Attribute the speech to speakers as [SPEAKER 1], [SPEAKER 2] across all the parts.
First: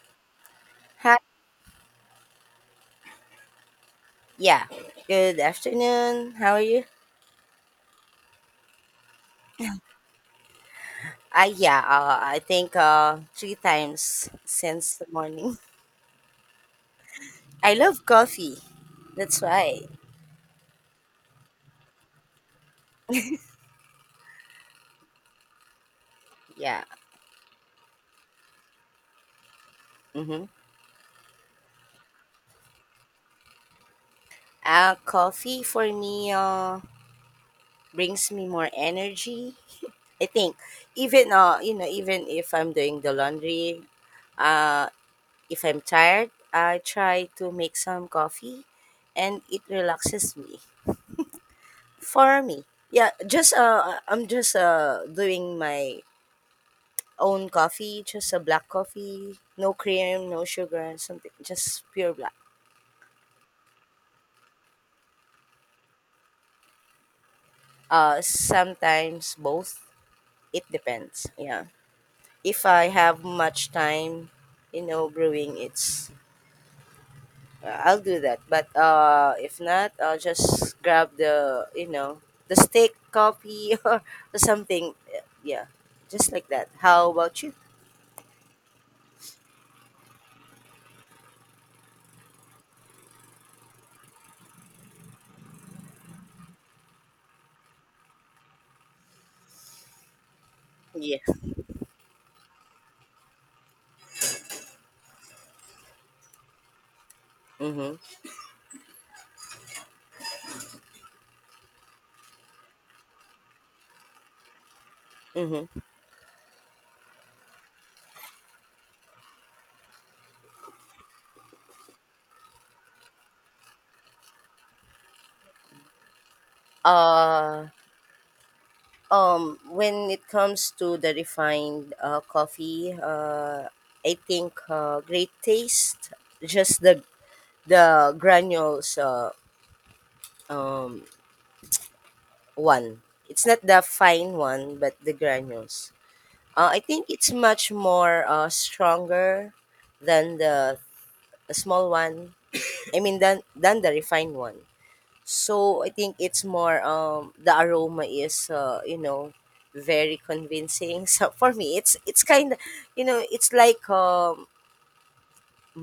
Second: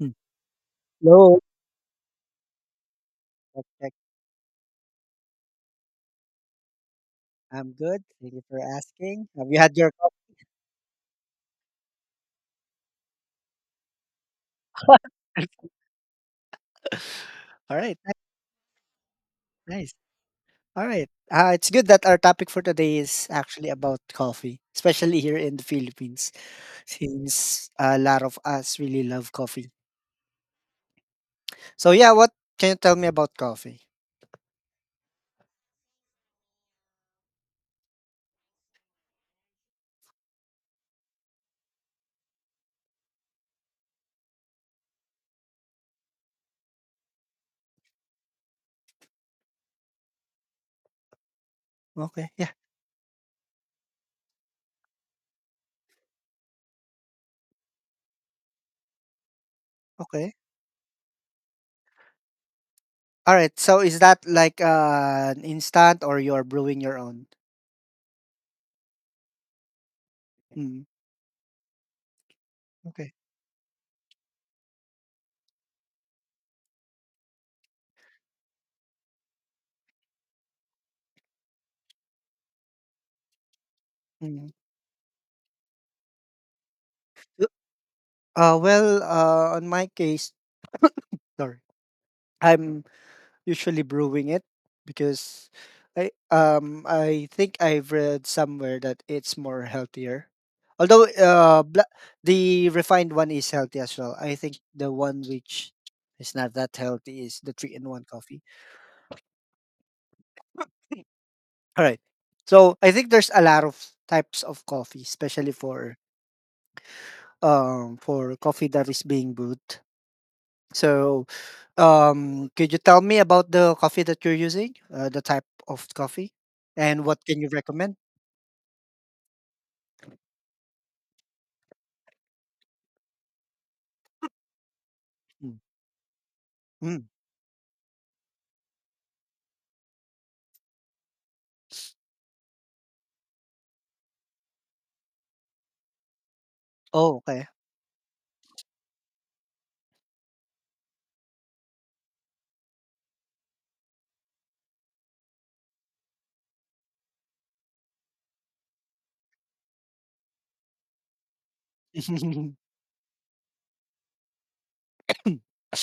[SPEAKER 1] Hmm.
[SPEAKER 2] Hi.
[SPEAKER 1] Hello. Check, check.
[SPEAKER 2] Yeah. Good afternoon. How are you?
[SPEAKER 1] I'm good. Thank you for asking. Have you had your coffee?
[SPEAKER 2] I Yeah. I think three times since the morning. I
[SPEAKER 1] All right.
[SPEAKER 2] love
[SPEAKER 1] Nice.
[SPEAKER 2] coffee. That's why.
[SPEAKER 1] Nice. All right. It's good that our topic for today is actually about coffee, especially here in the Philippines,
[SPEAKER 2] Yeah.
[SPEAKER 1] since a lot of us really love coffee.
[SPEAKER 2] Mm-hmm.
[SPEAKER 1] So, yeah, what can you tell me about coffee?
[SPEAKER 2] Coffee for me brings me more energy. I think even you know even if I'm doing the laundry, uh, if I'm tired, I try to make some coffee, and it relaxes me.
[SPEAKER 1] Okay.
[SPEAKER 2] For
[SPEAKER 1] Yeah.
[SPEAKER 2] me, yeah, just I'm just doing my own coffee, just a black coffee, no cream,
[SPEAKER 1] Okay.
[SPEAKER 2] no sugar, something, just pure black.
[SPEAKER 1] All right. So, is that like an instant or you're brewing your own?
[SPEAKER 2] Sometimes both. It
[SPEAKER 1] Mm.
[SPEAKER 2] depends. Yeah, if I
[SPEAKER 1] Okay.
[SPEAKER 2] have much time, you know, brewing, it's I'll do that. But if not, I'll just grab the the steak coffee or
[SPEAKER 1] Mm.
[SPEAKER 2] something. Yeah, just like that. How about you?
[SPEAKER 1] On my case, sorry. I'm usually brewing it because I think I've read somewhere that it's more healthier. Although
[SPEAKER 2] Yeah.
[SPEAKER 1] the refined one is healthy as well. I think the one which is not that healthy is the three in
[SPEAKER 2] Mm-hmm.
[SPEAKER 1] one coffee. All right. So I think there's a lot of types of coffee, especially
[SPEAKER 2] Mm-hmm.
[SPEAKER 1] for for coffee that is being brewed. So um, could you tell me about the coffee that you're using, the type of coffee, and what can you
[SPEAKER 2] uh
[SPEAKER 1] recommend?
[SPEAKER 2] when it comes to the refined coffee, I think great
[SPEAKER 1] Mm.
[SPEAKER 2] taste, just the
[SPEAKER 1] Mm.
[SPEAKER 2] the granules, um one. It's not the fine one but the granules, I think
[SPEAKER 1] Oh,
[SPEAKER 2] it's
[SPEAKER 1] okay.
[SPEAKER 2] much more stronger than the small one. I mean than the refined one. So I think it's more, the aroma is, you know, very convincing. So for me, it's kind of, you know, it's like,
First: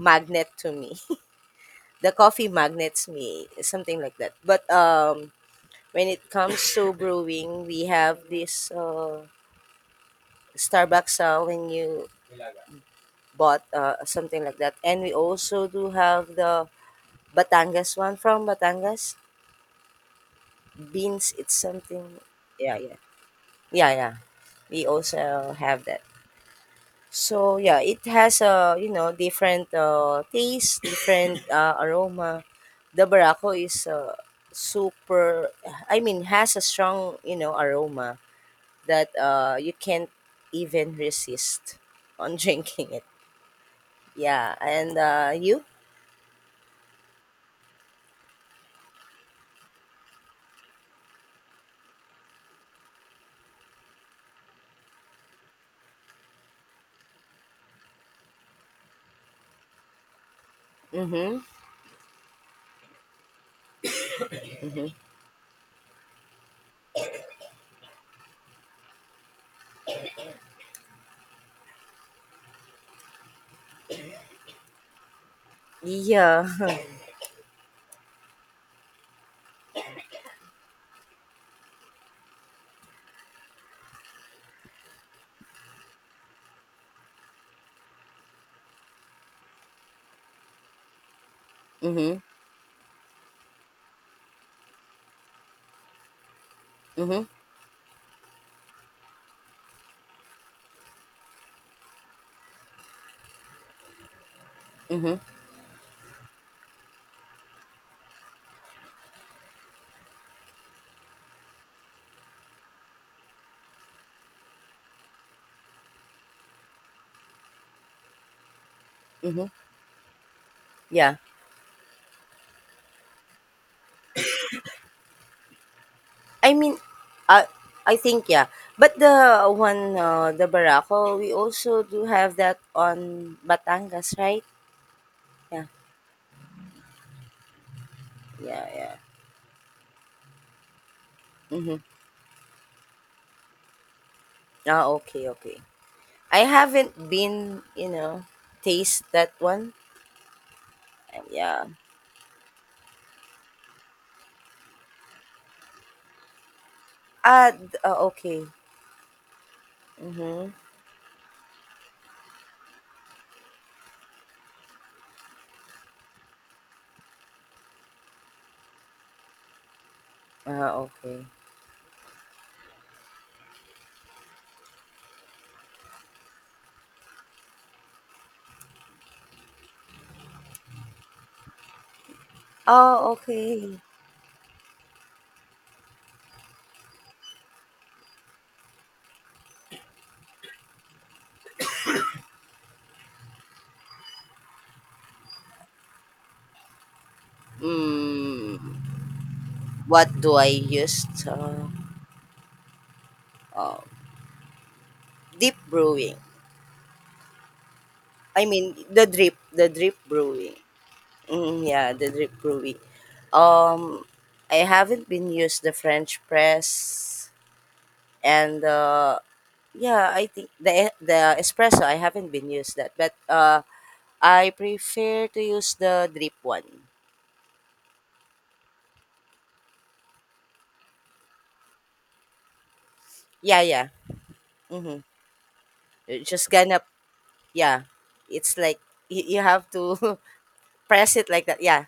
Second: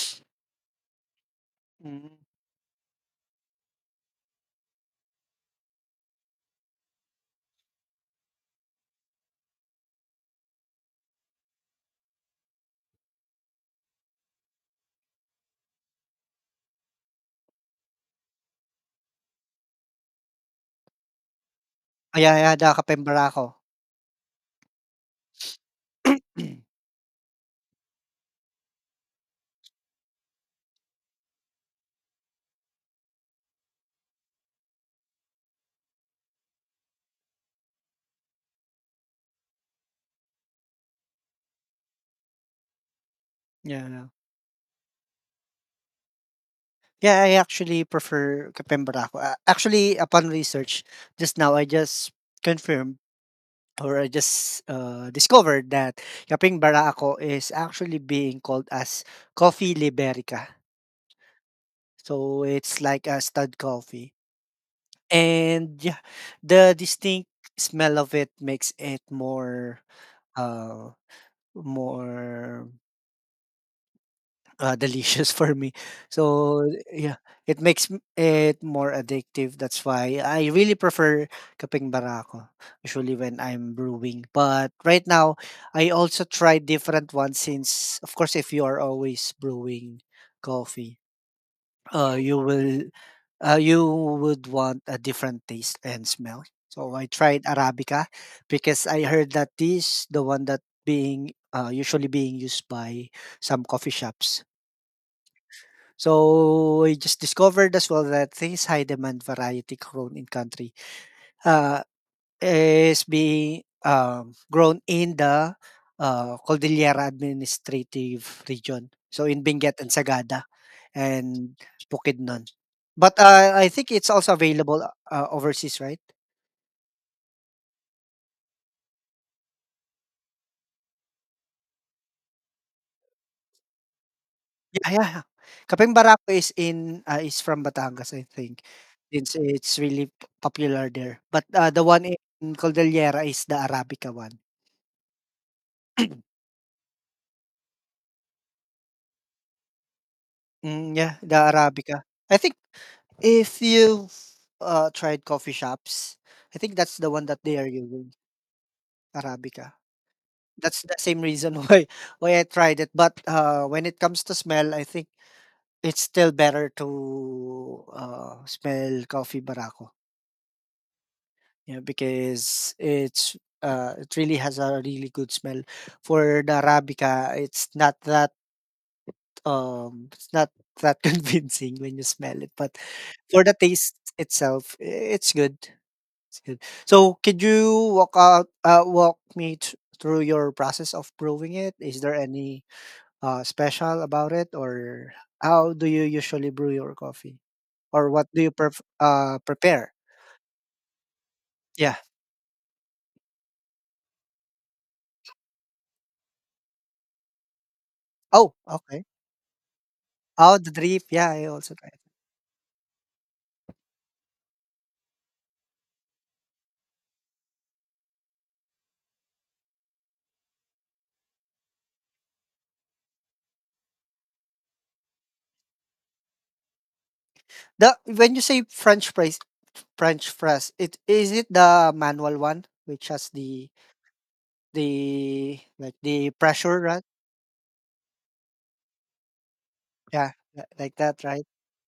[SPEAKER 2] magnet to me. The
[SPEAKER 1] Mm.
[SPEAKER 2] coffee magnets me, something like that. But when it comes to brewing, we have this Starbucks, when you bought something like that, and we also do have the Batangas one from Batangas beans, it's something.
[SPEAKER 1] Yeah, yeah, the
[SPEAKER 2] Yeah, yeah,
[SPEAKER 1] Kape Barako.
[SPEAKER 2] yeah, yeah, we also have that. So yeah, it has a, you know, different taste, different aroma. The Barako is, super. I mean, has a strong, you know, aroma that you can't even resist on drinking it.
[SPEAKER 1] Yeah, yeah.
[SPEAKER 2] Yeah, and you.
[SPEAKER 1] Yeah, I actually prefer Kape Barako. Actually, upon research, just now I just confirmed. Or I just, discovered that Kapeng Barako is actually being called as Coffee Liberica.
[SPEAKER 2] Mhm.
[SPEAKER 1] So, it's like a stud coffee.
[SPEAKER 2] Mhm.
[SPEAKER 1] And yeah, the distinct smell of it makes it more, uh, more delicious for me.
[SPEAKER 2] Yeah.
[SPEAKER 1] So yeah, it makes it more addictive. That's why I really prefer kapeng barako usually when I'm brewing. But right now, I also try different ones since, of course, if you are always brewing coffee,
[SPEAKER 2] Mhm.
[SPEAKER 1] uh, you will you would want a different taste and smell. So I
[SPEAKER 2] Mhm.
[SPEAKER 1] tried Arabica because I heard that this the one that being usually being used by some coffee shops,
[SPEAKER 2] Mhm.
[SPEAKER 1] so we just discovered as well that this high demand variety grown in country uh, is being grown in the Cordillera administrative region. So in
[SPEAKER 2] Mhm.
[SPEAKER 1] Benguet and Sagada
[SPEAKER 2] Yeah.
[SPEAKER 1] and Bukidnon. But I think it's also available overseas, right?
[SPEAKER 2] I mean, uh, I think yeah. But the one, the barako, we also do have that on Batangas, right?
[SPEAKER 1] Yeah, yeah, yeah.
[SPEAKER 2] Yeah,
[SPEAKER 1] Kapeng Barako is in is from Batangas, I think,
[SPEAKER 2] yeah, yeah.
[SPEAKER 1] since it's really popular there. But
[SPEAKER 2] Mm-hmm.
[SPEAKER 1] the one in Cordillera is the Arabica one.
[SPEAKER 2] Ah, okay, okay. I haven't been, you know, taste that one.
[SPEAKER 1] Mm, yeah, the
[SPEAKER 2] Yeah.
[SPEAKER 1] Arabica. I think if you've tried coffee shops, I think that's the one that they are
[SPEAKER 2] Ah,
[SPEAKER 1] using,
[SPEAKER 2] okay.
[SPEAKER 1] Arabica.
[SPEAKER 2] Mm-hmm.
[SPEAKER 1] That's the same reason why I tried it. But when it comes to smell, I think it's still better to smell coffee barako.
[SPEAKER 2] Ah, okay.
[SPEAKER 1] Yeah, because it's it really has a really good smell. For the Arabica, it's not that um, it's not that convincing when you smell it, but
[SPEAKER 2] Oh,
[SPEAKER 1] for the
[SPEAKER 2] okay.
[SPEAKER 1] taste itself, I it's good, it's good. So could you walk me through your process of brewing it? Is there any special about it, or how do you usually brew your coffee, or what do you
[SPEAKER 2] Mm,
[SPEAKER 1] prepare?
[SPEAKER 2] what do I use?
[SPEAKER 1] Yeah.
[SPEAKER 2] Uh, Deep brewing. I
[SPEAKER 1] Oh,
[SPEAKER 2] mean,
[SPEAKER 1] okay.
[SPEAKER 2] the drip brewing.
[SPEAKER 1] Oh, the drip. Yeah, I
[SPEAKER 2] Mm,
[SPEAKER 1] also try.
[SPEAKER 2] yeah, the drip brewy. Um, I haven't been used the French press, and yeah, I think the espresso I haven't been used that, but I prefer to use the drip one.
[SPEAKER 1] The when you say French fries, it is it the manual one which has
[SPEAKER 2] Yeah, yeah. Mm-hmm.
[SPEAKER 1] the like
[SPEAKER 2] You're
[SPEAKER 1] the
[SPEAKER 2] just
[SPEAKER 1] pressure,
[SPEAKER 2] gonna,
[SPEAKER 1] right?
[SPEAKER 2] yeah, it's like, you have to
[SPEAKER 1] Yeah, like
[SPEAKER 2] press
[SPEAKER 1] that,
[SPEAKER 2] it like
[SPEAKER 1] right?
[SPEAKER 2] that. Yeah,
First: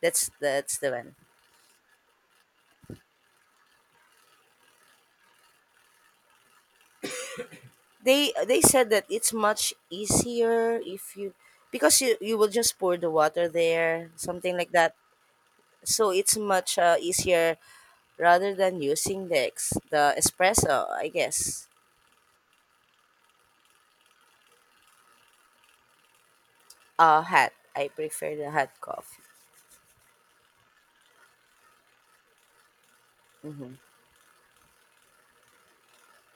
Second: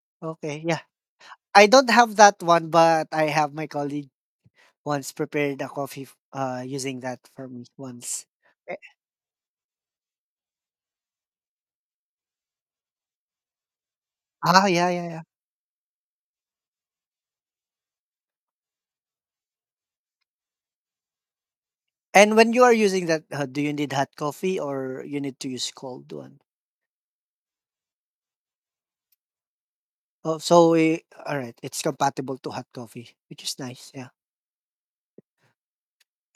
[SPEAKER 2] that's
[SPEAKER 1] Okay,
[SPEAKER 2] that's
[SPEAKER 1] yeah.
[SPEAKER 2] the one.
[SPEAKER 1] I don't have that one, but I have my colleague once prepared a coffee using that for me once.
[SPEAKER 2] They said that it's much easier if you, because you will just pour the water there, something
[SPEAKER 1] Ah,
[SPEAKER 2] like
[SPEAKER 1] yeah,
[SPEAKER 2] that.
[SPEAKER 1] yeah, yeah.
[SPEAKER 2] So it's much easier rather than using the espresso, I guess.
[SPEAKER 1] And when you are using that, do you need hot coffee or you need to use cold one?
[SPEAKER 2] Hot. I prefer the hot coffee.
[SPEAKER 1] Oh, so we all right. It's compatible to hot coffee, which is
[SPEAKER 2] Mm-hmm.
[SPEAKER 1] nice. Yeah.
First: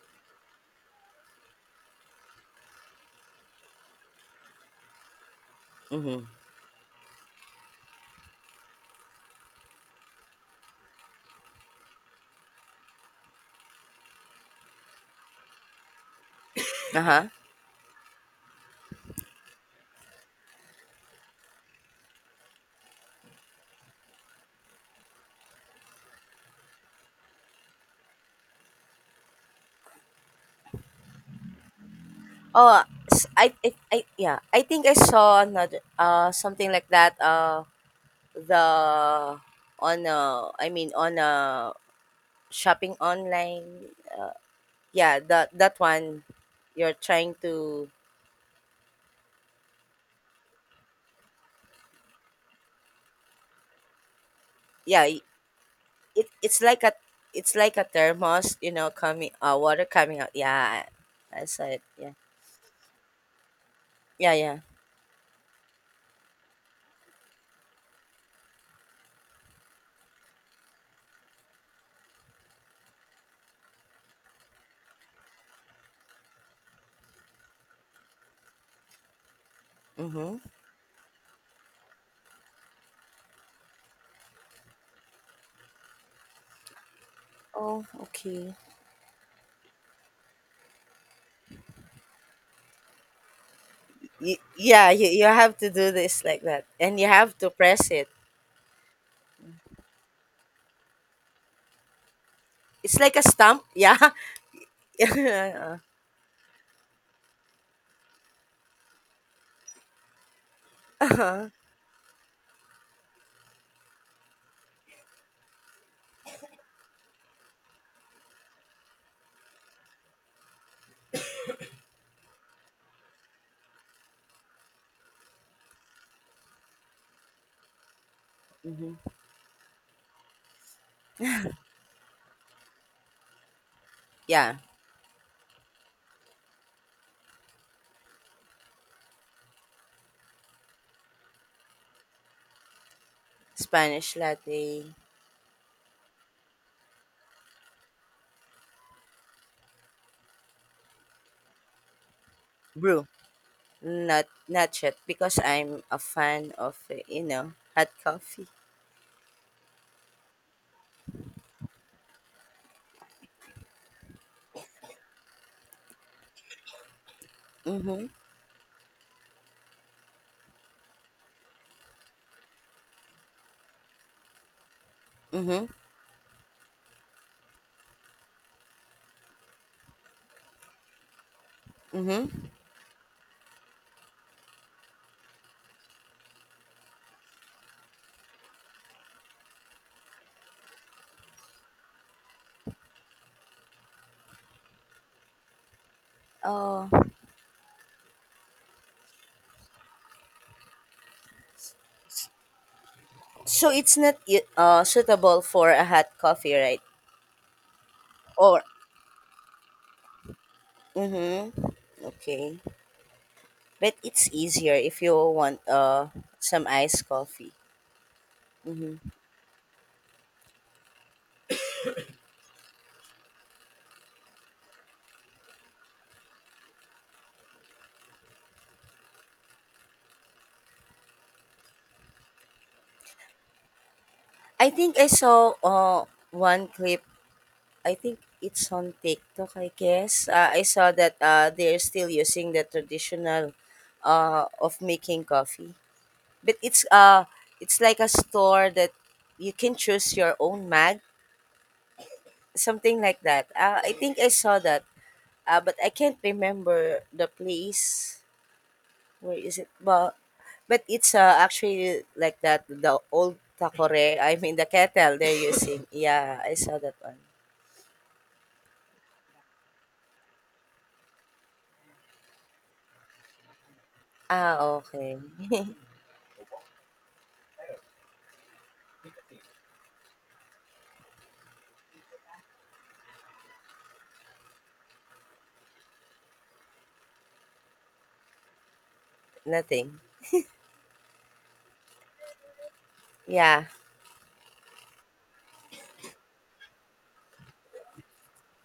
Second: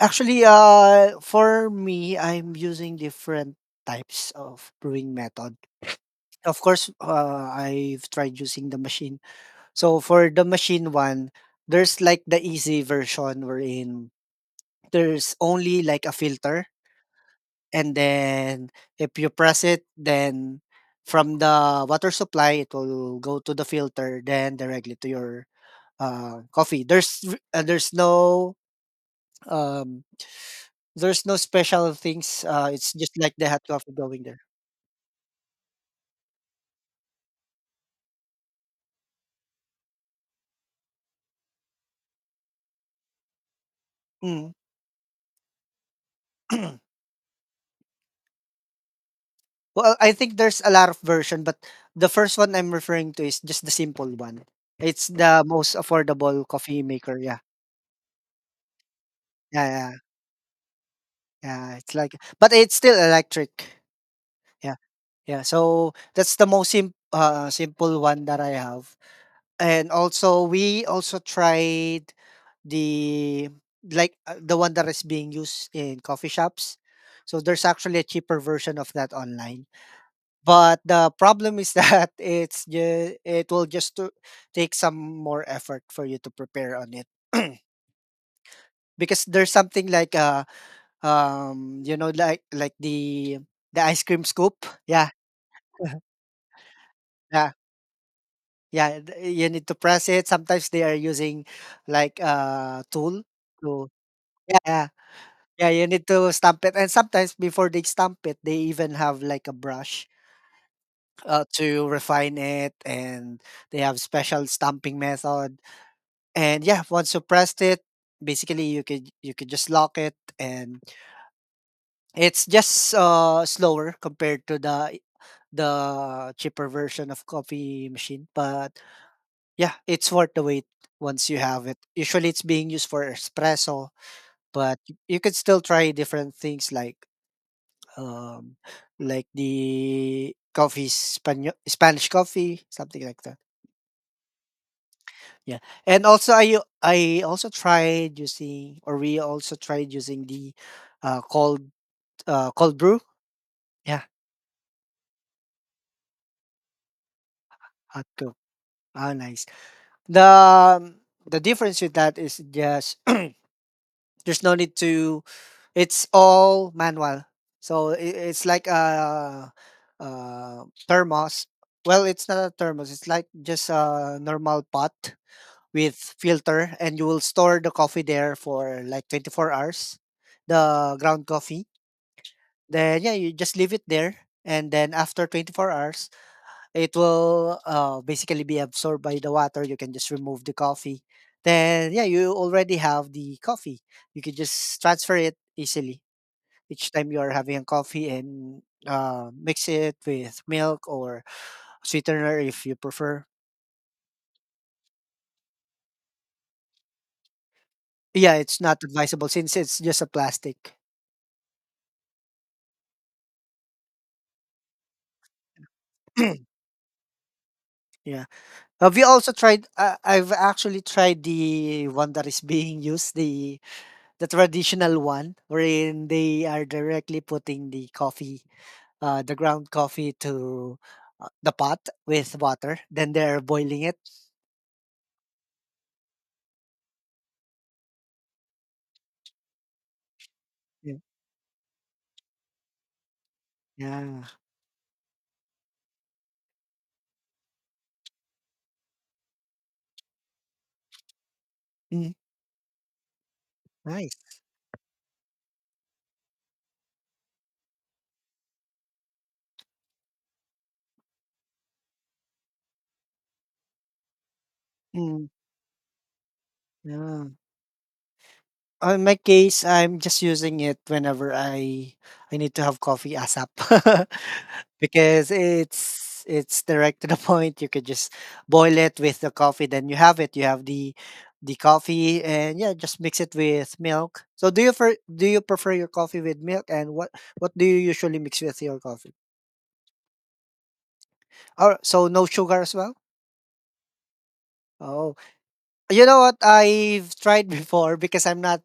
[SPEAKER 1] Actually, for me, I'm using different types of brewing method.
[SPEAKER 2] Mm-hmm.
[SPEAKER 1] Of course, I've tried using the machine. So for the machine one, there's like the easy version wherein there's only like a filter
[SPEAKER 2] Uh-huh.
[SPEAKER 1] and then if you press it, then from the water supply, it will go to the filter, then directly to your coffee. There's no um, there's no special things.
[SPEAKER 2] Oh,
[SPEAKER 1] It's just
[SPEAKER 2] s-
[SPEAKER 1] like the hot coffee
[SPEAKER 2] I
[SPEAKER 1] going
[SPEAKER 2] yeah,
[SPEAKER 1] there.
[SPEAKER 2] I think I saw another something like that, the on a. I mean on a shopping online.
[SPEAKER 1] Mm.
[SPEAKER 2] Yeah, that one. You're trying to,
[SPEAKER 1] Well, I think there's a lot of version, but the first one I'm referring to is just the simple one.
[SPEAKER 2] yeah,
[SPEAKER 1] It's the most
[SPEAKER 2] it
[SPEAKER 1] affordable
[SPEAKER 2] it's like
[SPEAKER 1] coffee
[SPEAKER 2] a
[SPEAKER 1] maker. Yeah,
[SPEAKER 2] it's like a thermos, you know, coming
[SPEAKER 1] yeah,
[SPEAKER 2] water
[SPEAKER 1] yeah,
[SPEAKER 2] coming out. Yeah, I saw
[SPEAKER 1] yeah.
[SPEAKER 2] it.
[SPEAKER 1] It's
[SPEAKER 2] Yeah,
[SPEAKER 1] like, but it's still electric.
[SPEAKER 2] yeah, yeah.
[SPEAKER 1] Yeah. Yeah, so that's the most simple one that I have. And also, we also tried the like the one that is being used in coffee shops. So there's actually a cheaper version of that online.
[SPEAKER 2] Mm-hmm.
[SPEAKER 1] But the problem is that it will just to take some more effort for you to prepare on it.
[SPEAKER 2] Oh, okay.
[SPEAKER 1] Because there's something like you know like the ice cream
[SPEAKER 2] Y-
[SPEAKER 1] scoop.
[SPEAKER 2] yeah, you,
[SPEAKER 1] Yeah.
[SPEAKER 2] you have to do this like that, and you have to press it.
[SPEAKER 1] Yeah, th you need to press it. Sometimes they are using like a
[SPEAKER 2] It's like
[SPEAKER 1] tool
[SPEAKER 2] a stump.
[SPEAKER 1] to
[SPEAKER 2] Yeah.
[SPEAKER 1] yeah, yeah, yeah,
[SPEAKER 2] Yeah.
[SPEAKER 1] you need to stamp it, and sometimes before they stamp it, they even have like a brush,
[SPEAKER 2] Uh-huh.
[SPEAKER 1] to refine it, and they have special stamping method. And yeah, once you pressed it, basically you could just lock it, and it's just slower compared to the cheaper version of coffee machine, but
[SPEAKER 2] Hmm.
[SPEAKER 1] yeah, it's worth the wait once you have it. Usually it's being used for espresso,
[SPEAKER 2] Yeah,
[SPEAKER 1] but you could still try different things like um like the coffee Spanish coffee, something like that.
[SPEAKER 2] Spanish latte
[SPEAKER 1] Yeah. And also I also tried using or we also tried using the cold cold brew.
[SPEAKER 2] brew,
[SPEAKER 1] Yeah,
[SPEAKER 2] not yet because I'm a fan of, you know, hot
[SPEAKER 1] hot brew.
[SPEAKER 2] coffee.
[SPEAKER 1] Ah, nice. The um, the difference with that is just there's no need to it's all manual. So
[SPEAKER 2] Mm-hmm.
[SPEAKER 1] it's like a, thermos. Well, it's not a thermos. It's like just a normal pot
[SPEAKER 2] Mm-hmm.
[SPEAKER 1] with filter, and you will store the coffee there for like 24 hours, the ground coffee.
[SPEAKER 2] Mm-hmm.
[SPEAKER 1] Then yeah, you just leave it there, and then after 24 hours, it will basically be absorbed by the water. You can just remove the coffee. Then yeah, you already have the coffee. You can just transfer it easily
[SPEAKER 2] Oh.
[SPEAKER 1] each time you are having a coffee and mix it with milk or sweetener if you prefer.
[SPEAKER 2] So it's not suitable for a hot coffee, right?
[SPEAKER 1] Yeah, it's
[SPEAKER 2] Or.
[SPEAKER 1] not advisable since it's just a plastic.
[SPEAKER 2] Mm-hmm. Okay. But it's easier if you want some iced coffee.
[SPEAKER 1] Yeah.
[SPEAKER 2] Mm-hmm.
[SPEAKER 1] Have you also tried? I've actually tried the one that is being used, the traditional one, wherein they are directly putting the coffee, the ground coffee to the pot with water. Then they're boiling it.
[SPEAKER 2] I think I saw one clip. I think it's on TikTok. I guess I saw
[SPEAKER 1] Yeah.
[SPEAKER 2] that they're still using the traditional
[SPEAKER 1] Yeah.
[SPEAKER 2] of making coffee, but it's like a store that you can choose your own mag,
[SPEAKER 1] Mm,
[SPEAKER 2] something like that. I
[SPEAKER 1] nice.
[SPEAKER 2] think I saw that. But I can't remember the place. Where is it? But it's, actually like that the old takore. I mean the kettle
[SPEAKER 1] Mm,
[SPEAKER 2] they're using. Yeah, I saw that one.
[SPEAKER 1] yeah. Oh, in my case, I'm just using it whenever I need to have coffee ASAP.
[SPEAKER 2] Ah, okay.
[SPEAKER 1] Because it's direct to the point. You could just boil it with the coffee, then you have it. You have the coffee and yeah, just mix it with milk. So do you for do you prefer your coffee with milk and what do you usually mix with your coffee?
[SPEAKER 2] Nothing.
[SPEAKER 1] Oh, so no sugar as well?
[SPEAKER 2] Yeah.
[SPEAKER 1] Oh. You know what? I've tried before because I'm not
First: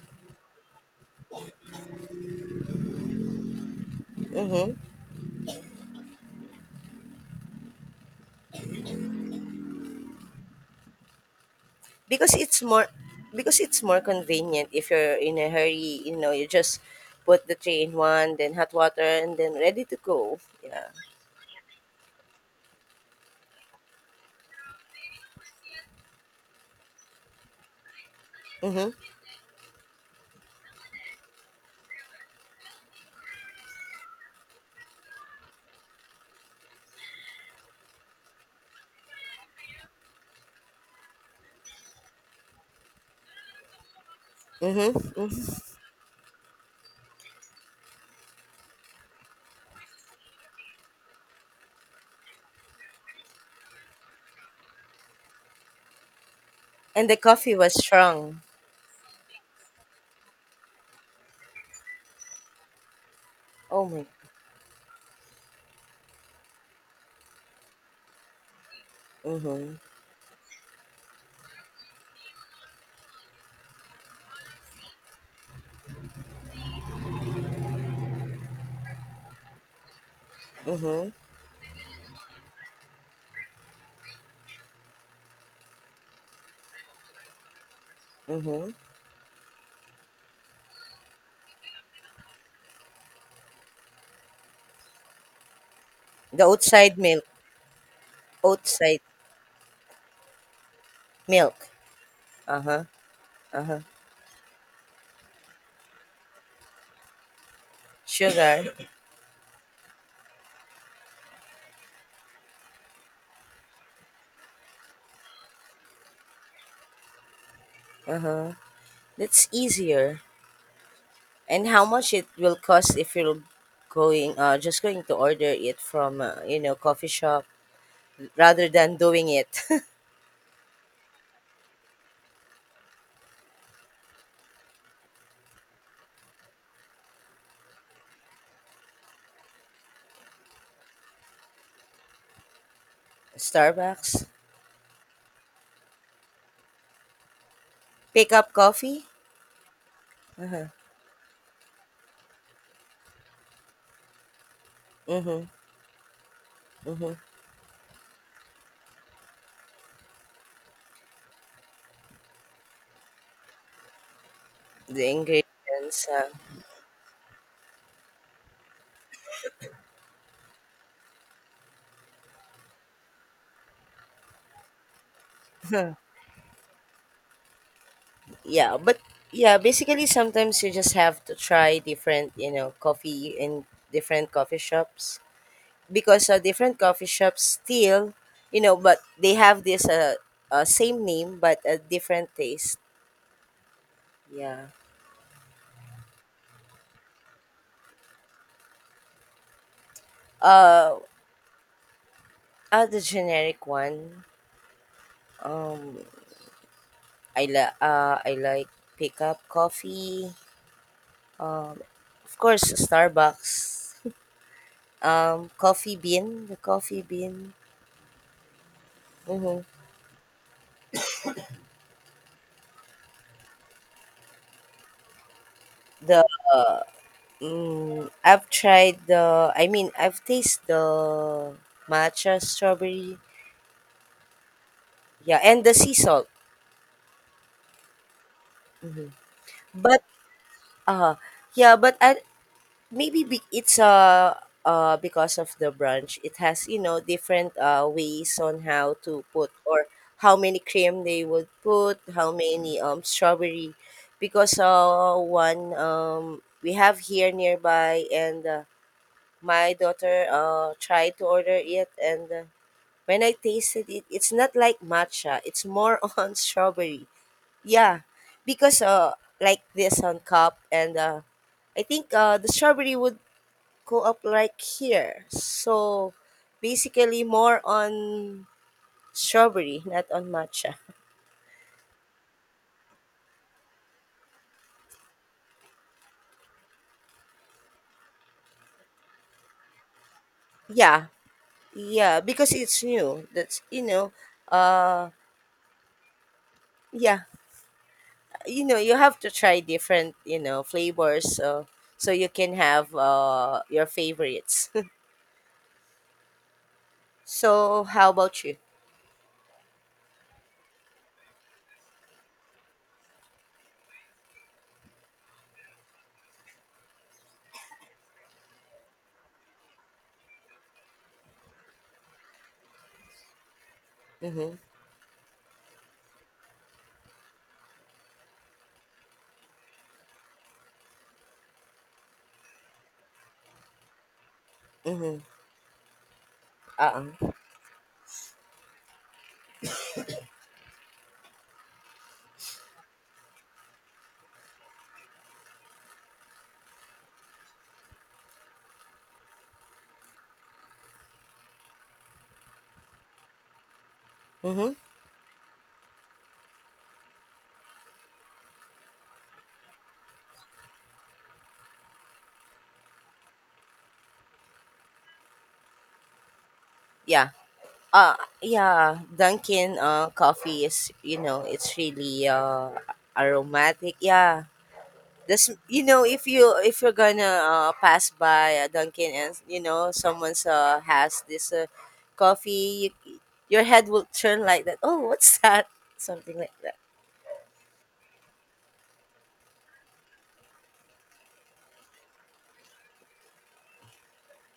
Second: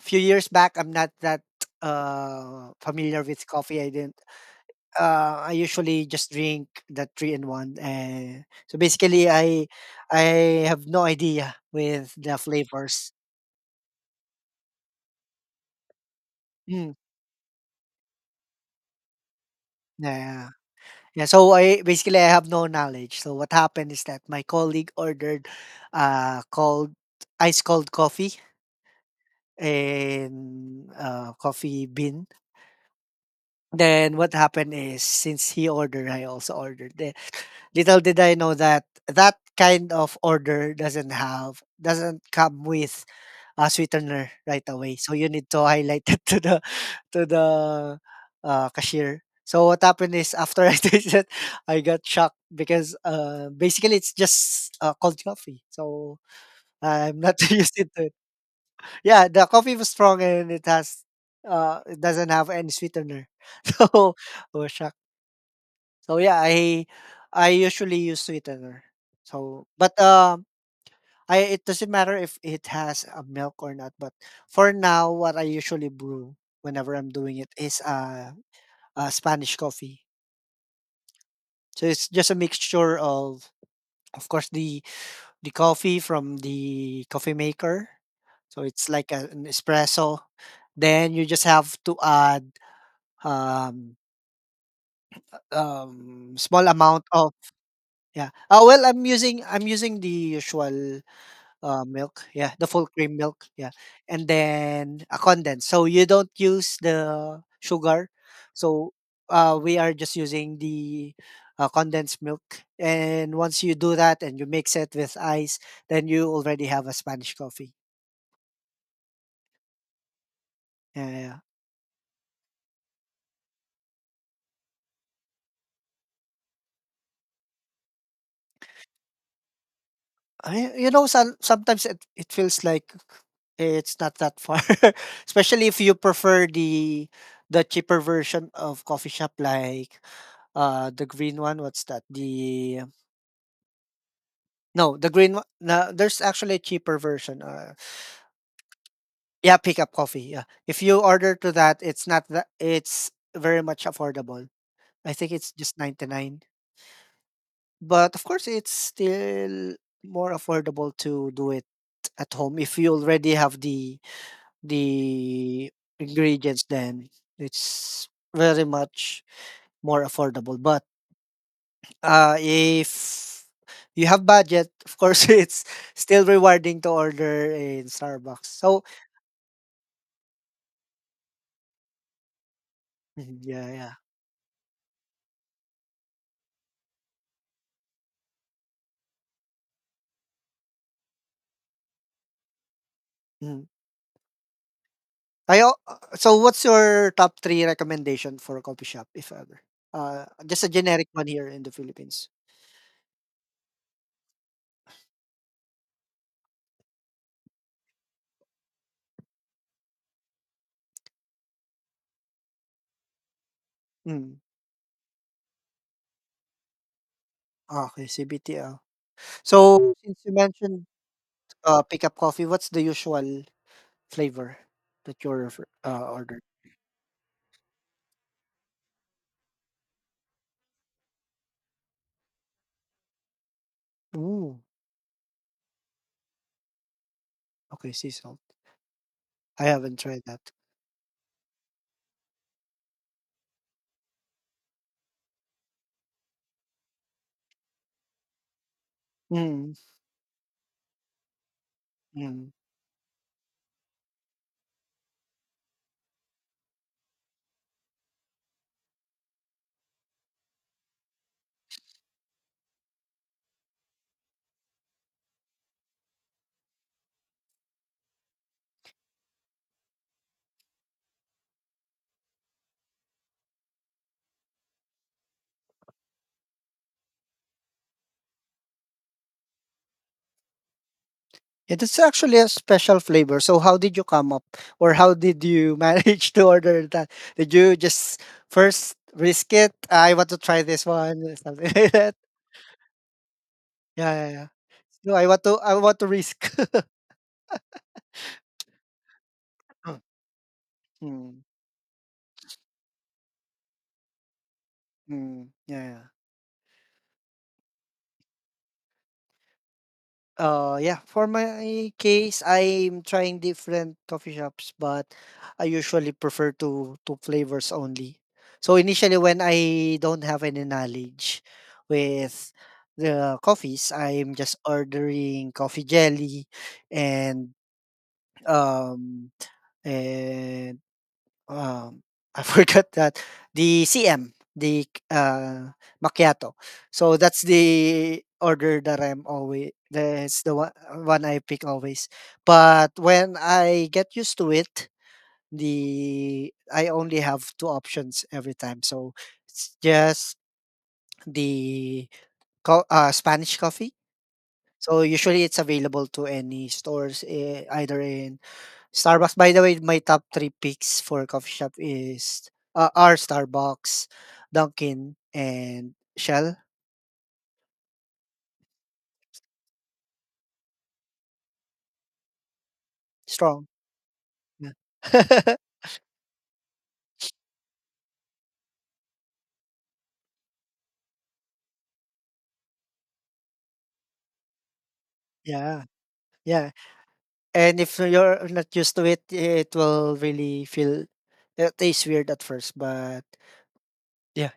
[SPEAKER 1] few years back, I'm not that familiar with coffee. I didn't.
[SPEAKER 2] Mm-hmm.
[SPEAKER 1] I usually just drink the three in one, and so basically, I have no idea with
[SPEAKER 2] Because
[SPEAKER 1] the
[SPEAKER 2] it's more
[SPEAKER 1] flavors.
[SPEAKER 2] because it's more convenient if you're in a hurry, you know, you just
[SPEAKER 1] Mm,
[SPEAKER 2] put the tray in one, then hot water, and then ready to go.
[SPEAKER 1] yeah,
[SPEAKER 2] Yeah.
[SPEAKER 1] yeah. So I basically I have no knowledge. So what happened is that my colleague ordered cold ice cold coffee
[SPEAKER 2] Mm-hmm.
[SPEAKER 1] in coffee bean. Then what happened is since he ordered, I also ordered. Then little did I know that that kind of order doesn't come with a sweetener right
[SPEAKER 2] Mm-hmm.
[SPEAKER 1] away. So you need to
[SPEAKER 2] Hmm.
[SPEAKER 1] highlight it to the cashier. So what happened is after I tasted, I got shocked because basically it's just cold coffee. So
[SPEAKER 2] And the
[SPEAKER 1] I'm not
[SPEAKER 2] coffee was
[SPEAKER 1] used to it.
[SPEAKER 2] strong.
[SPEAKER 1] Yeah, the coffee was strong and it has it doesn't have any sweetener.
[SPEAKER 2] Oh my.
[SPEAKER 1] So I was shocked. So yeah, I usually use sweetener. So
[SPEAKER 2] Mm-hmm.
[SPEAKER 1] but I it doesn't matter if it has a milk or not, but for now what I usually brew whenever I'm doing it is a Spanish coffee.
[SPEAKER 2] Mm-hmm.
[SPEAKER 1] So it's just a mixture of course the coffee from the coffee maker. So
[SPEAKER 2] Mm-hmm.
[SPEAKER 1] it's like a, an espresso. Then you just have to add um
[SPEAKER 2] The
[SPEAKER 1] small
[SPEAKER 2] outside
[SPEAKER 1] amount
[SPEAKER 2] milk,
[SPEAKER 1] of yeah. Oh well,
[SPEAKER 2] outside
[SPEAKER 1] I'm using the usual
[SPEAKER 2] milk.
[SPEAKER 1] uh, milk, yeah, the
[SPEAKER 2] Uh-huh.
[SPEAKER 1] full cream milk, yeah,
[SPEAKER 2] Uh-huh.
[SPEAKER 1] and then a condensed. So you don't use the sugar.
[SPEAKER 2] Sugar.
[SPEAKER 1] So we are just using the condensed milk. And once you do that and you mix it with ice, then you already have a Spanish coffee.
[SPEAKER 2] Uh-huh. That's easier.
[SPEAKER 1] Yeah, yeah.
[SPEAKER 2] And how much it will cost if you're going to order it from, you know, coffee shop rather than doing it.
[SPEAKER 1] I, you know, sometimes it feels like it's not that far, especially if you prefer the cheaper version of coffee shop like the green one what's that the
[SPEAKER 2] Starbucks.
[SPEAKER 1] no, the green one. No, there's actually a cheaper version.
[SPEAKER 2] Pick up coffee.
[SPEAKER 1] Yeah, pick up coffee. Yeah, if you order to that, it's not that. It's very much affordable. I think
[SPEAKER 2] Mm-hmm.
[SPEAKER 1] it's just 99.
[SPEAKER 2] Mm-hmm.
[SPEAKER 1] But of course, it's still more affordable to do it at home if you already have the
[SPEAKER 2] The
[SPEAKER 1] the
[SPEAKER 2] ingredients.
[SPEAKER 1] ingredients. Then it's very much more affordable. But if you have budget, of course, it's still rewarding to order in Starbucks.
[SPEAKER 2] Yeah,
[SPEAKER 1] So
[SPEAKER 2] but yeah, basically sometimes you just have to try different, you know, coffee
[SPEAKER 1] mhm,
[SPEAKER 2] in
[SPEAKER 1] yeah, yeah.
[SPEAKER 2] different coffee shops, because different coffee shops still, you know, but they have this, same name but a different taste.
[SPEAKER 1] Mhm.
[SPEAKER 2] Yeah.
[SPEAKER 1] I al So what's your top 3 recommendation for a coffee shop, if ever? Just a
[SPEAKER 2] Uh,
[SPEAKER 1] generic one here in the Philippines.
[SPEAKER 2] the generic one. Um, I like pickup coffee. Um, of course, Starbucks.
[SPEAKER 1] Mm.
[SPEAKER 2] Coffee bean, the coffee bean.
[SPEAKER 1] Okay, CBT, ah.
[SPEAKER 2] Mm-hmm.
[SPEAKER 1] So since you mentioned, pick-up coffee, what's the usual flavor that you're refer
[SPEAKER 2] The
[SPEAKER 1] ordered?
[SPEAKER 2] I've tried the. I mean, I've tasted the matcha strawberry.
[SPEAKER 1] Ooh,
[SPEAKER 2] Yeah, and the sea salt.
[SPEAKER 1] okay, sea salt.
[SPEAKER 2] Hmm.
[SPEAKER 1] I haven't
[SPEAKER 2] But
[SPEAKER 1] tried that.
[SPEAKER 2] Uh, yeah, but I, maybe be, it's because of the branch, it has, you know, different ways on how to put,
[SPEAKER 1] Mm,
[SPEAKER 2] or how many cream they would put, how
[SPEAKER 1] mm.
[SPEAKER 2] many strawberry, because one, we have here nearby, and my daughter tried to order it, and when I tasted it, it's not like matcha, it's more on strawberry. Yeah, because like this on cup, and I think the strawberry would go up like here. So basically, more on strawberry, not on matcha.
[SPEAKER 1] It is actually a special flavor. So how did you come up or how did you manage to order that? Did you just first risk it? I want to try this
[SPEAKER 2] Yeah,
[SPEAKER 1] one or something like that.
[SPEAKER 2] yeah, because it's new. That's, you
[SPEAKER 1] Yeah,
[SPEAKER 2] know,
[SPEAKER 1] yeah, yeah.
[SPEAKER 2] uh,
[SPEAKER 1] No, I want to risk.
[SPEAKER 2] yeah, you know, you have to try different, you know, flavors,
[SPEAKER 1] Mm,
[SPEAKER 2] so you can have your favorites.
[SPEAKER 1] mm, yeah, yeah.
[SPEAKER 2] So how about you?
[SPEAKER 1] Yeah, for my case, I'm trying different coffee shops, but I usually prefer to two flavors only. So initially, when I don't have any knowledge with the coffees, I'm
[SPEAKER 2] Mm-hmm.
[SPEAKER 1] just ordering coffee jelly and um, eh, um, I forgot that. The CM, the
[SPEAKER 2] Mm-hmm.
[SPEAKER 1] uh, macchiato. So
[SPEAKER 2] Uh-uh.
[SPEAKER 1] that's the order that I'm always. That's the one I pick always. But when I get used to it, the I only have 2 options every time. So it's just the co Spanish coffee.
[SPEAKER 2] Mm-hmm.
[SPEAKER 1] So usually it's available to any stores, eh, either in Starbucks. By the way, my top 3 picks for coffee shop are Starbucks, Dunkin', and Shell,
[SPEAKER 2] Yeah. Uh yeah, Dunkin' coffee is, you know, it's really
[SPEAKER 1] strong,
[SPEAKER 2] aromatic. Yeah,
[SPEAKER 1] yeah.
[SPEAKER 2] this, you know, if you're gonna pass by a Dunkin' and you know someone's has this coffee, your head will turn like that. Oh, what's that?
[SPEAKER 1] Yeah,
[SPEAKER 2] Something like
[SPEAKER 1] yeah,
[SPEAKER 2] that.
[SPEAKER 1] and if you're not used to it, it will really feel it tastes weird at first, but yeah.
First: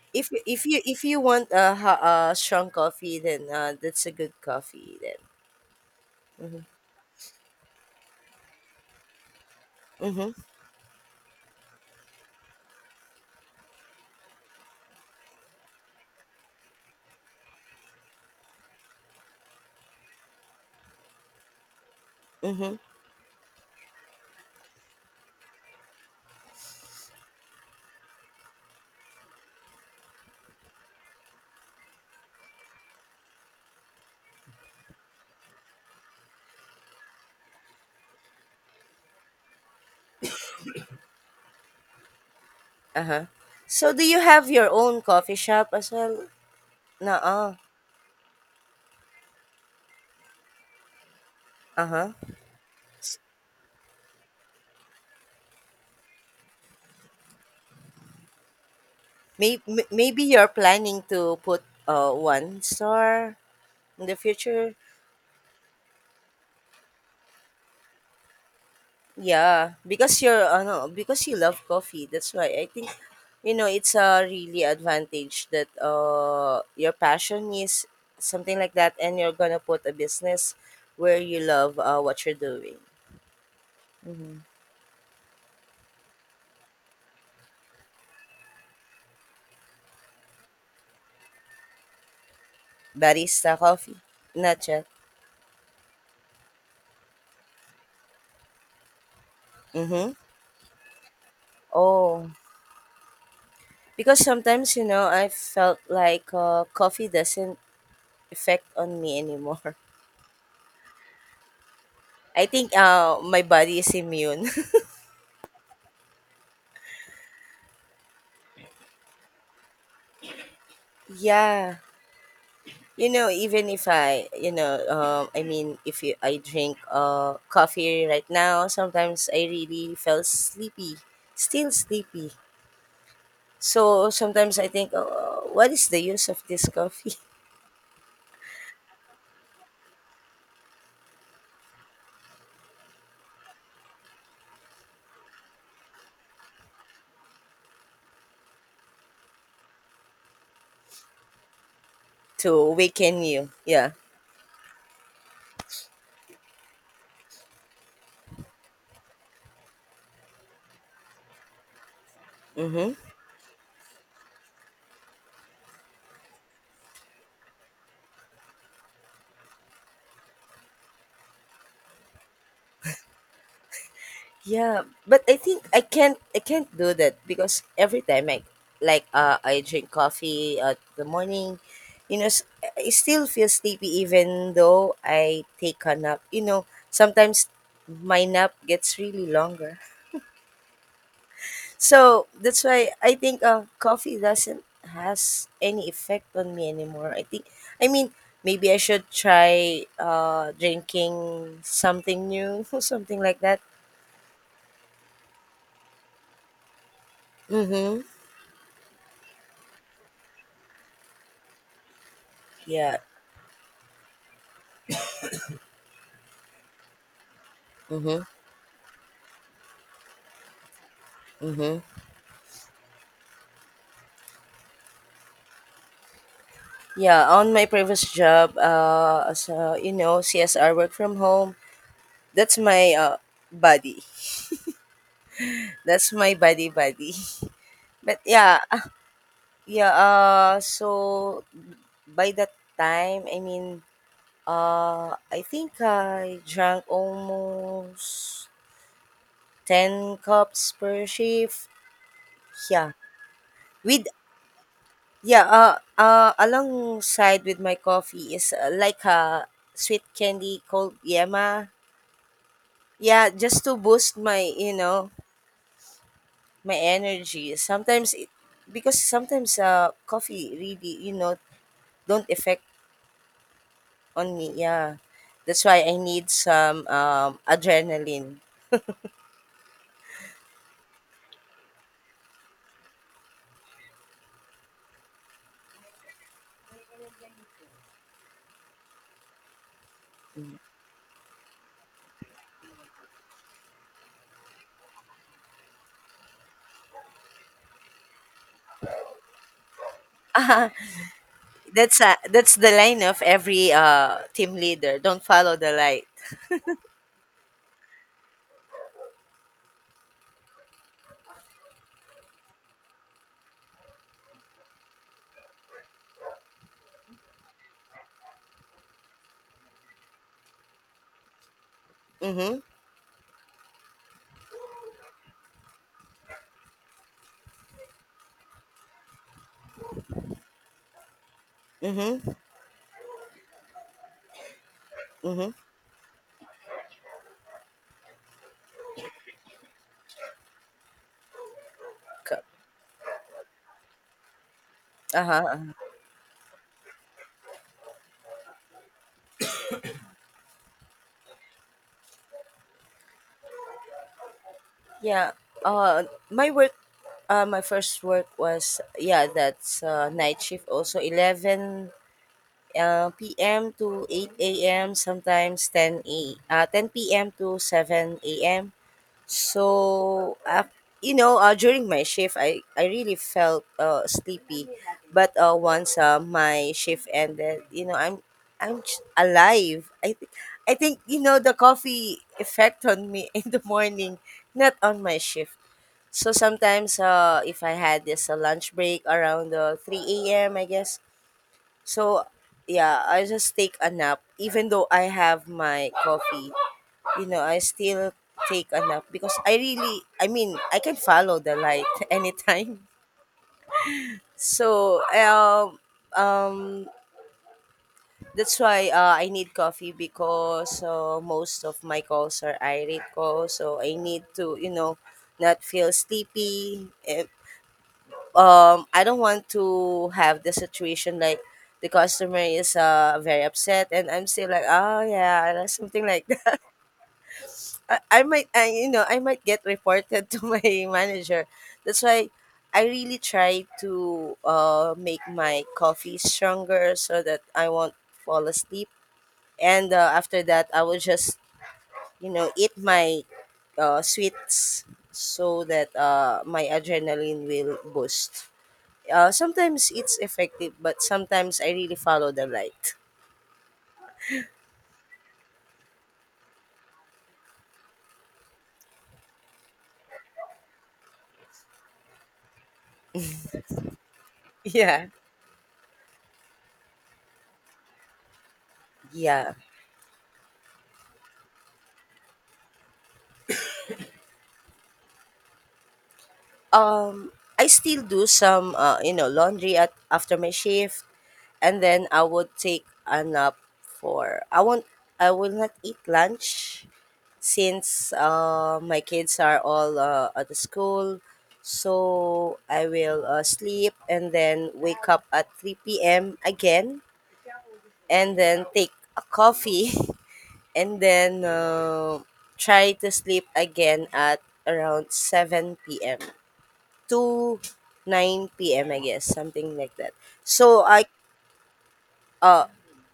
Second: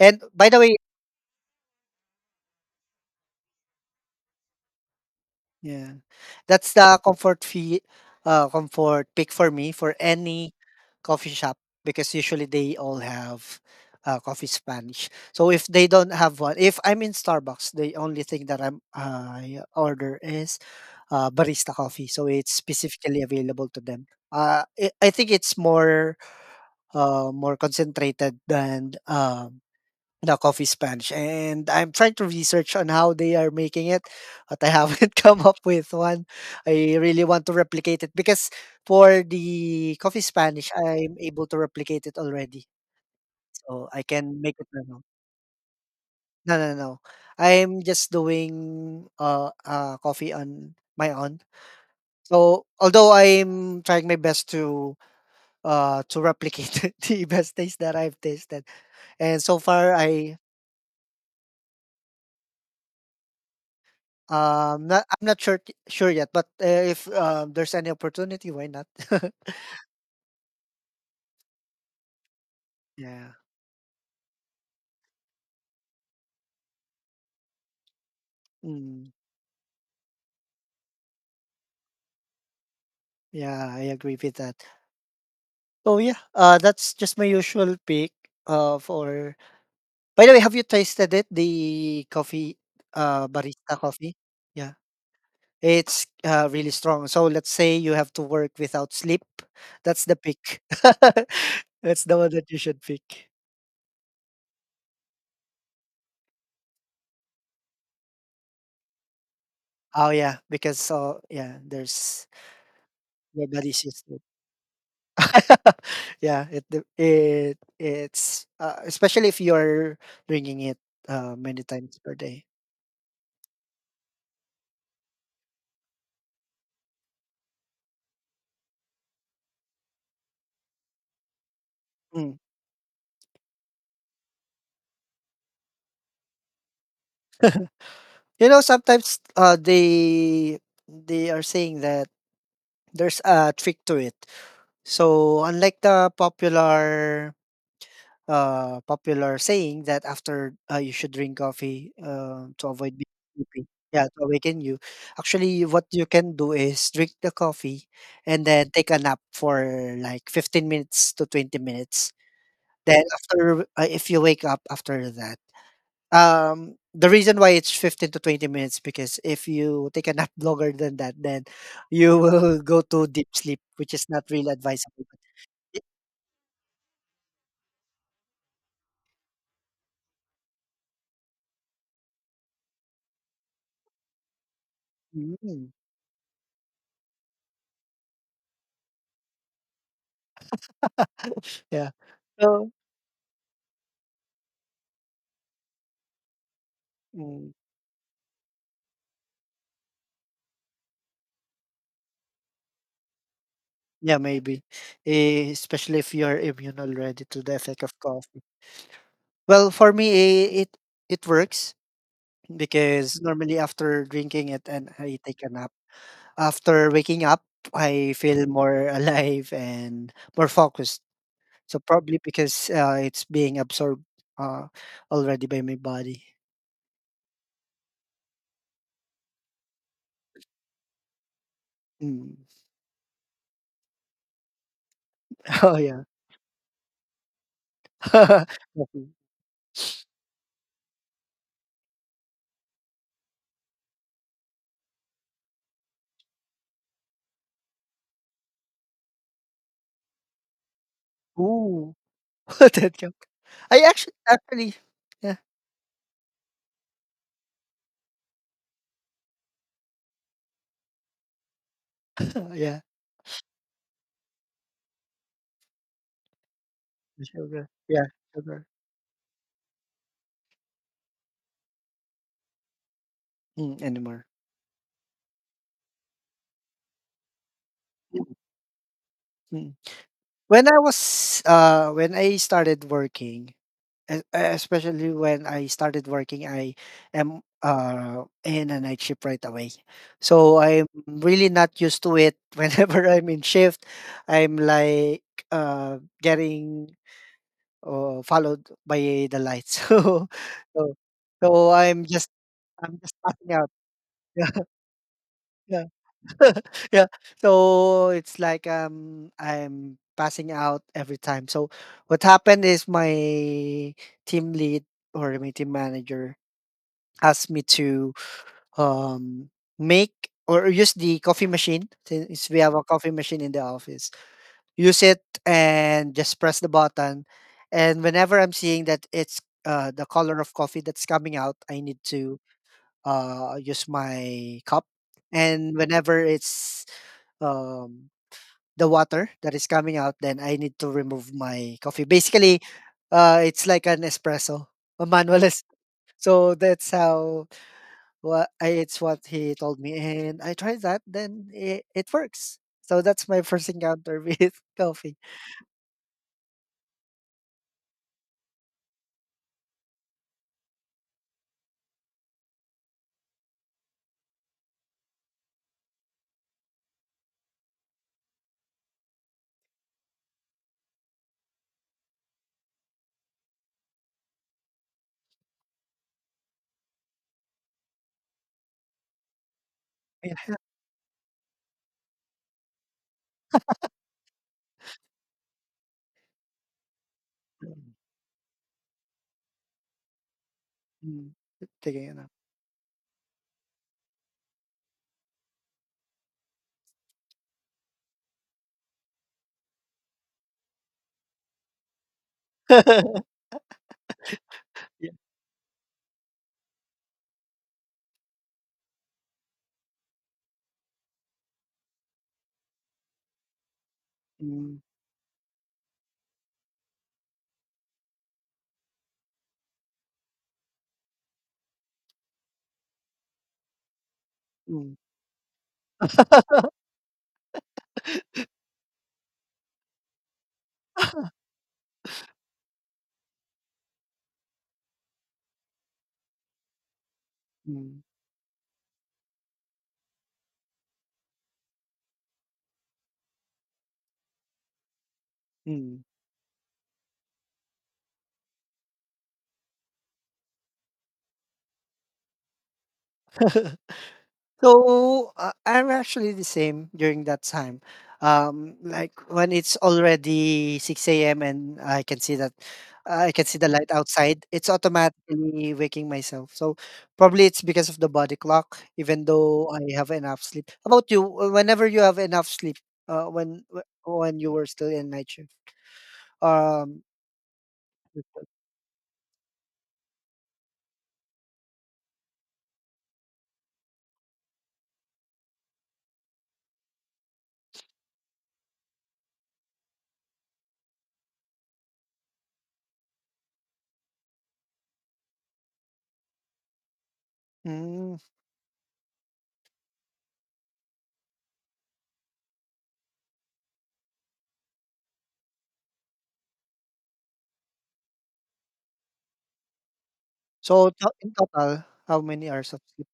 [SPEAKER 1] And by the way,
[SPEAKER 2] If you want a, a strong coffee, then that's a good coffee then.
[SPEAKER 1] yeah.
[SPEAKER 2] Mhm.
[SPEAKER 1] That's the comfort pick for me for
[SPEAKER 2] Mhm.
[SPEAKER 1] any coffee shop, because usually they all have coffee Spanish. So if they don't have one, if I'm in Starbucks, the only thing that I order is barista coffee. So it's
[SPEAKER 2] Mhm.
[SPEAKER 1] specifically available to them. I think it's more more concentrated than the coffee sponge, and I'm trying to research on how they are making it, but I haven't come up with one. I really want to replicate it because for the coffee Spanish I'm able to replicate it already,
[SPEAKER 2] Uh huh.
[SPEAKER 1] so
[SPEAKER 2] So
[SPEAKER 1] I
[SPEAKER 2] do you
[SPEAKER 1] can
[SPEAKER 2] have
[SPEAKER 1] make it
[SPEAKER 2] your
[SPEAKER 1] right
[SPEAKER 2] own
[SPEAKER 1] now.
[SPEAKER 2] coffee shop as well?
[SPEAKER 1] No.
[SPEAKER 2] No.
[SPEAKER 1] I'm just doing coffee on my own,
[SPEAKER 2] Uh-huh.
[SPEAKER 1] so although I'm trying my best to replicate the best taste that I've tasted. And so
[SPEAKER 2] Maybe,
[SPEAKER 1] far
[SPEAKER 2] maybe
[SPEAKER 1] I,
[SPEAKER 2] you're planning to put one star in the future.
[SPEAKER 1] um, not, I'm not sure yet, but, eh, if, there's any opportunity, why not?
[SPEAKER 2] Yeah, because you're no, because you love coffee. That's why I think,
[SPEAKER 1] Yeah.
[SPEAKER 2] you know, it's a really advantage that your passion is something like that, and
[SPEAKER 1] Mm,
[SPEAKER 2] you're going to put a business where you love, what you're doing.
[SPEAKER 1] yeah, I agree with that. So, yeah, that's just my usual pick, for, by the way, have you tasted it, the coffee,
[SPEAKER 2] Barista
[SPEAKER 1] barista
[SPEAKER 2] coffee,
[SPEAKER 1] coffee?
[SPEAKER 2] not
[SPEAKER 1] Yeah,
[SPEAKER 2] yet.
[SPEAKER 1] it's, really strong. So let's say you have to work without sleep, that's
[SPEAKER 2] Mhm.
[SPEAKER 1] the pick. That's the one
[SPEAKER 2] Oh,
[SPEAKER 1] that you should pick.
[SPEAKER 2] because sometimes, you know, I felt like coffee doesn't affect on me anymore.
[SPEAKER 1] Oh, yeah, because, so yeah, there's
[SPEAKER 2] I think my body
[SPEAKER 1] nobody's
[SPEAKER 2] is immune.
[SPEAKER 1] Yeah, it d it it's, especially if you're drinking it, many
[SPEAKER 2] Yeah.
[SPEAKER 1] times per day.
[SPEAKER 2] You know, even if I, you know, I mean, if you, I drink coffee right now, sometimes I really felt sleepy, still sleepy.
[SPEAKER 1] Mm.
[SPEAKER 2] So sometimes I think, oh, what is the use of this coffee
[SPEAKER 1] You know, sometimes, they are saying that there's a trick to it. So unlike the popular saying that after you should drink coffee
[SPEAKER 2] to
[SPEAKER 1] to avoid being
[SPEAKER 2] awaken you?
[SPEAKER 1] sleepy.
[SPEAKER 2] Yeah.
[SPEAKER 1] Yeah, to awaken you. Actually, what you can do is drink the coffee and then take a nap for like 15 minutes to 20 minutes.
[SPEAKER 2] Mm-hmm.
[SPEAKER 1] Then after, if you wake up after that, the reason why it's 15 to 20 minutes because if you take a nap longer than that, then you will go to deep sleep, which is not really
[SPEAKER 2] Yeah,
[SPEAKER 1] advisable. But
[SPEAKER 2] but I think I
[SPEAKER 1] it-
[SPEAKER 2] can't I can't do that because every time I, I drink coffee at the morning, you know, I still feel sleepy even though I
[SPEAKER 1] mm.
[SPEAKER 2] take a nap. You know, sometimes my nap gets really longer.
[SPEAKER 1] Yeah.
[SPEAKER 2] So that's
[SPEAKER 1] So
[SPEAKER 2] why I think coffee doesn't has any effect on me anymore. I think,
[SPEAKER 1] mm,
[SPEAKER 2] I mean, maybe I should try drinking something new or something like that.
[SPEAKER 1] yeah, maybe, eh, especially if you're immune already to the effect of
[SPEAKER 2] Mhm.
[SPEAKER 1] coffee. Well, for me, eh, it works
[SPEAKER 2] Yeah.
[SPEAKER 1] because normally after drinking it and I take a nap, after waking up, I
[SPEAKER 2] Mhm.
[SPEAKER 1] feel more alive and more focused. So
[SPEAKER 2] Mm-hmm.
[SPEAKER 1] probably because it's being absorbed uh, already by my body.
[SPEAKER 2] Yeah, on my previous job, as a, you know, CSR work from home,
[SPEAKER 1] Mm.
[SPEAKER 2] that's my buddy.
[SPEAKER 1] Oh yeah.
[SPEAKER 2] That's my buddy buddy. But yeah, ah,
[SPEAKER 1] Coffee.
[SPEAKER 2] yeah. So by that time, I mean, I think I drank almost 10 cups per shift.
[SPEAKER 1] Ooh,
[SPEAKER 2] Yeah,
[SPEAKER 1] that cup. I
[SPEAKER 2] with,
[SPEAKER 1] actually actually yeah.
[SPEAKER 2] yeah. Alongside with my coffee is like a sweet candy called Yema,
[SPEAKER 1] Yeah.
[SPEAKER 2] yeah, just to boost my, you know, my energy
[SPEAKER 1] Sugar, yeah,
[SPEAKER 2] sometimes,
[SPEAKER 1] sugar.
[SPEAKER 2] because sometimes coffee really, you know, don't affect
[SPEAKER 1] Mm, anymore.
[SPEAKER 2] on me, yeah, that's why I need some
[SPEAKER 1] Mm.
[SPEAKER 2] adrenaline.
[SPEAKER 1] Mm. When I started working, e- especially when I started working, I am in a night shift right away. So I'm really not used to it. Whenever I'm in shift, I'm like getting followed by the lights. So, so I'm just
[SPEAKER 2] That's the line of
[SPEAKER 1] passing out.
[SPEAKER 2] every team leader, don't follow the light.
[SPEAKER 1] Yeah. So it's like I'm passing out every time. So what happened is my team lead or my team manager asked me to um make or use the coffee machine, since
[SPEAKER 2] Mm-hmm.
[SPEAKER 1] we have a coffee machine in the office. Use it and just press the button. And whenever I'm seeing that it's the color of coffee that's coming out, I need
[SPEAKER 2] Hmm.
[SPEAKER 1] to use my cup.
[SPEAKER 2] Hmm.
[SPEAKER 1] And whenever it's um the water that is coming out, then I need to remove my coffee.
[SPEAKER 2] Co-
[SPEAKER 1] Basically, it's like an espresso, a
[SPEAKER 2] uh-huh.
[SPEAKER 1] manual es-
[SPEAKER 2] Uh-huh.
[SPEAKER 1] So that's it's what he told me, and I tried that. Then it works. So that's my first encounter with coffee.
[SPEAKER 2] Yeah. uh my work my first work was, yeah, that's night shift, also 11 p.m. to 8 a.m., sometimes 10 a 10 p.m. to 7 a.m. So you know, during my shift, I really felt sleepy, but once my shift ended, you know, I'm alive.
[SPEAKER 1] Yeah.
[SPEAKER 2] I think, you know, the coffee effect on me in the morning, not on my shift. So sometimes, if I had this lunch break around 3 a.m., I guess,
[SPEAKER 1] Mm. Taking it
[SPEAKER 2] so
[SPEAKER 1] up.
[SPEAKER 2] yeah, I just take a nap. Even though I have my coffee, I still take a nap because I mean I can follow the light anytime. So
[SPEAKER 1] Yeah.
[SPEAKER 2] um um that's why I need coffee because most of my calls are irate calls, so I need to
[SPEAKER 1] Mm,
[SPEAKER 2] not feel sleepy. I don't want to have the situation like the customer is very upset and I'm still like,
[SPEAKER 1] mm,
[SPEAKER 2] oh yeah, and something like that. I I might get reported to my manager. That's why I really try to make my coffee stronger so that I won't
[SPEAKER 1] mm,
[SPEAKER 2] fall asleep. And after that I will just eat my sweets so that
[SPEAKER 1] mm.
[SPEAKER 2] my adrenaline will boost. Sometimes it's effective, but sometimes I really follow the light.
[SPEAKER 1] So, I'm actually the same during that time. Like when it's already 6 a.m. and I can see that I can see the light outside, it's
[SPEAKER 2] Yeah.
[SPEAKER 1] automatically waking myself. So probably it's because of the body clock, even
[SPEAKER 2] Yeah.
[SPEAKER 1] though I have enough sleep. How about you? Whenever you have enough sleep, when you were still in night shift. Um,
[SPEAKER 2] I still do some, laundry at after my shift, and then I would take a nap for. I won't. I will not eat lunch since my kids are all at the school. So I will sleep and then wake up at 3 p.m. again,
[SPEAKER 1] mm,
[SPEAKER 2] and then take a coffee, and then try to sleep again at around 7 p.m. to 9 p.m., I guess, something like that. So
[SPEAKER 1] so
[SPEAKER 2] I
[SPEAKER 1] in total, how many
[SPEAKER 2] uh
[SPEAKER 1] hours of sleep?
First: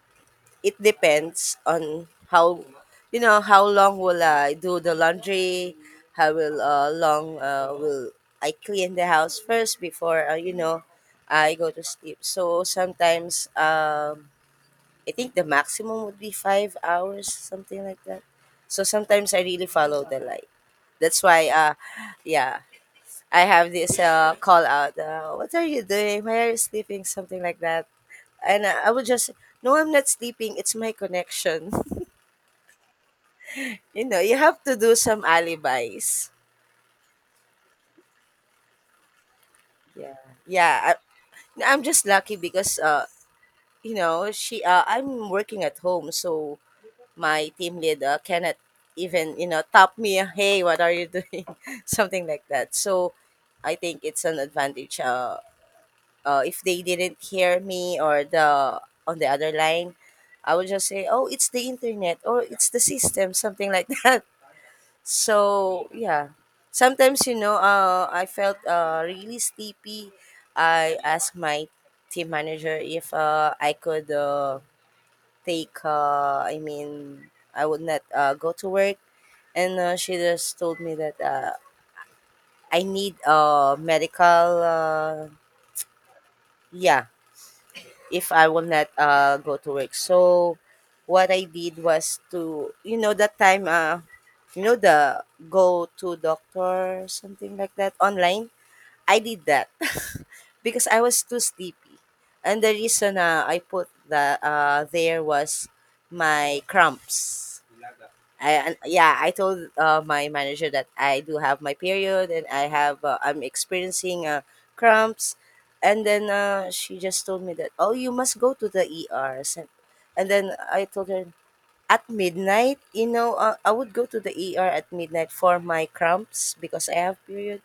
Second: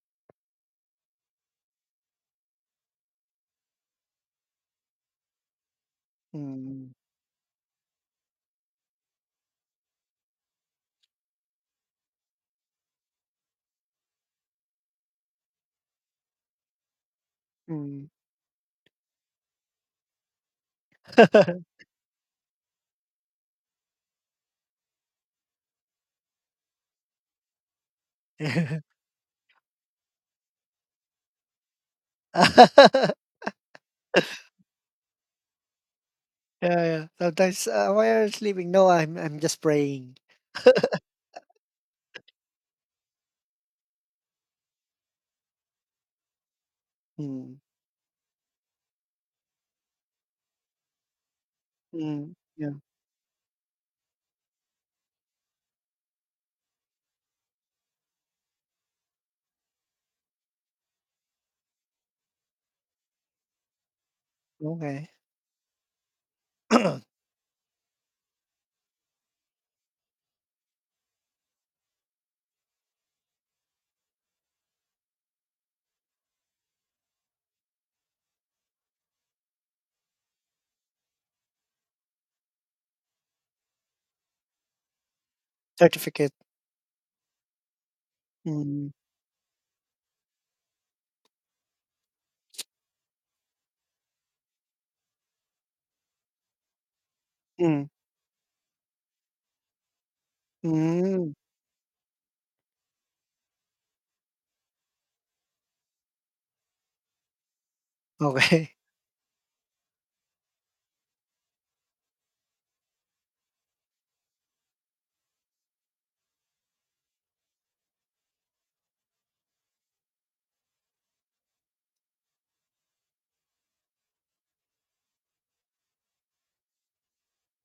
[SPEAKER 2] it depends on how, how long will I do the laundry, how will
[SPEAKER 1] Mm,
[SPEAKER 2] long will I clean the house first before, uh, I go to sleep. So sometimes I think the maximum would be 5 hours, something like
[SPEAKER 1] mm.
[SPEAKER 2] that. So sometimes I really follow the light. That's why Yeah, I have this call out, what are you doing? Why are you sleeping? Something like that. And I would just, no, I'm not sleeping, it's my connection. You know, you have to do some alibis.
[SPEAKER 1] Yeah, yeah. Sometimes, "Why are you sleeping?" "No, I'm just
[SPEAKER 2] Yeah.
[SPEAKER 1] praying."
[SPEAKER 2] Yeah, I'm just lucky because you know, she I'm working at home, so my
[SPEAKER 1] Mm.
[SPEAKER 2] team leader cannot even, you know, tap me, hey, what are you doing, something
[SPEAKER 1] Mm,
[SPEAKER 2] like
[SPEAKER 1] yeah.
[SPEAKER 2] that. So I think it's an advantage. If they didn't hear me or the on the other line, I would just say, oh, it's the internet or it's the system, something like that
[SPEAKER 1] Okay.
[SPEAKER 2] so yeah, sometimes, you know, I felt really sleepy. I asked my team manager if I could take I mean I would not go to work. And she just told me that I need medical, uh,
[SPEAKER 1] Certificate.
[SPEAKER 2] yeah, if I will not
[SPEAKER 1] Mm,
[SPEAKER 2] go to work. So what I did was to, you know, that time, the, go to doctor, something like
[SPEAKER 1] mm.
[SPEAKER 2] that, online. I did that because I was
[SPEAKER 1] Mm.
[SPEAKER 2] too sleepy. And the reason I put that there was my cramps. I
[SPEAKER 1] Okay.
[SPEAKER 2] and Yeah, I told my manager that I do have my period and I have, I'm experiencing cramps, and then she just told me that, oh, you must go to the ER. So- and then I told her, at midnight, you know, I would go to the ER at midnight for my cramps because I have period.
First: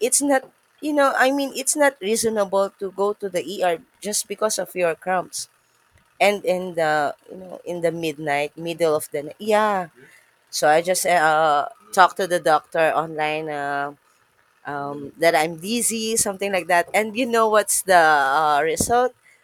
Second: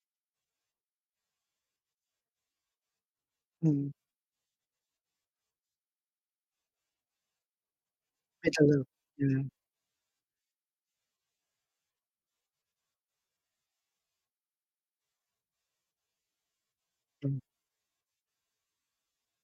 [SPEAKER 2] It's not, it's not reasonable to go to the ER
[SPEAKER 1] Mm.
[SPEAKER 2] just because of your cramps and in the, you know, in the midnight
[SPEAKER 1] Medal of
[SPEAKER 2] middle of the night,
[SPEAKER 1] yeah.
[SPEAKER 2] yeah. So I just talked to the doctor online, that I'm dizzy, something like that. And you know what's the result?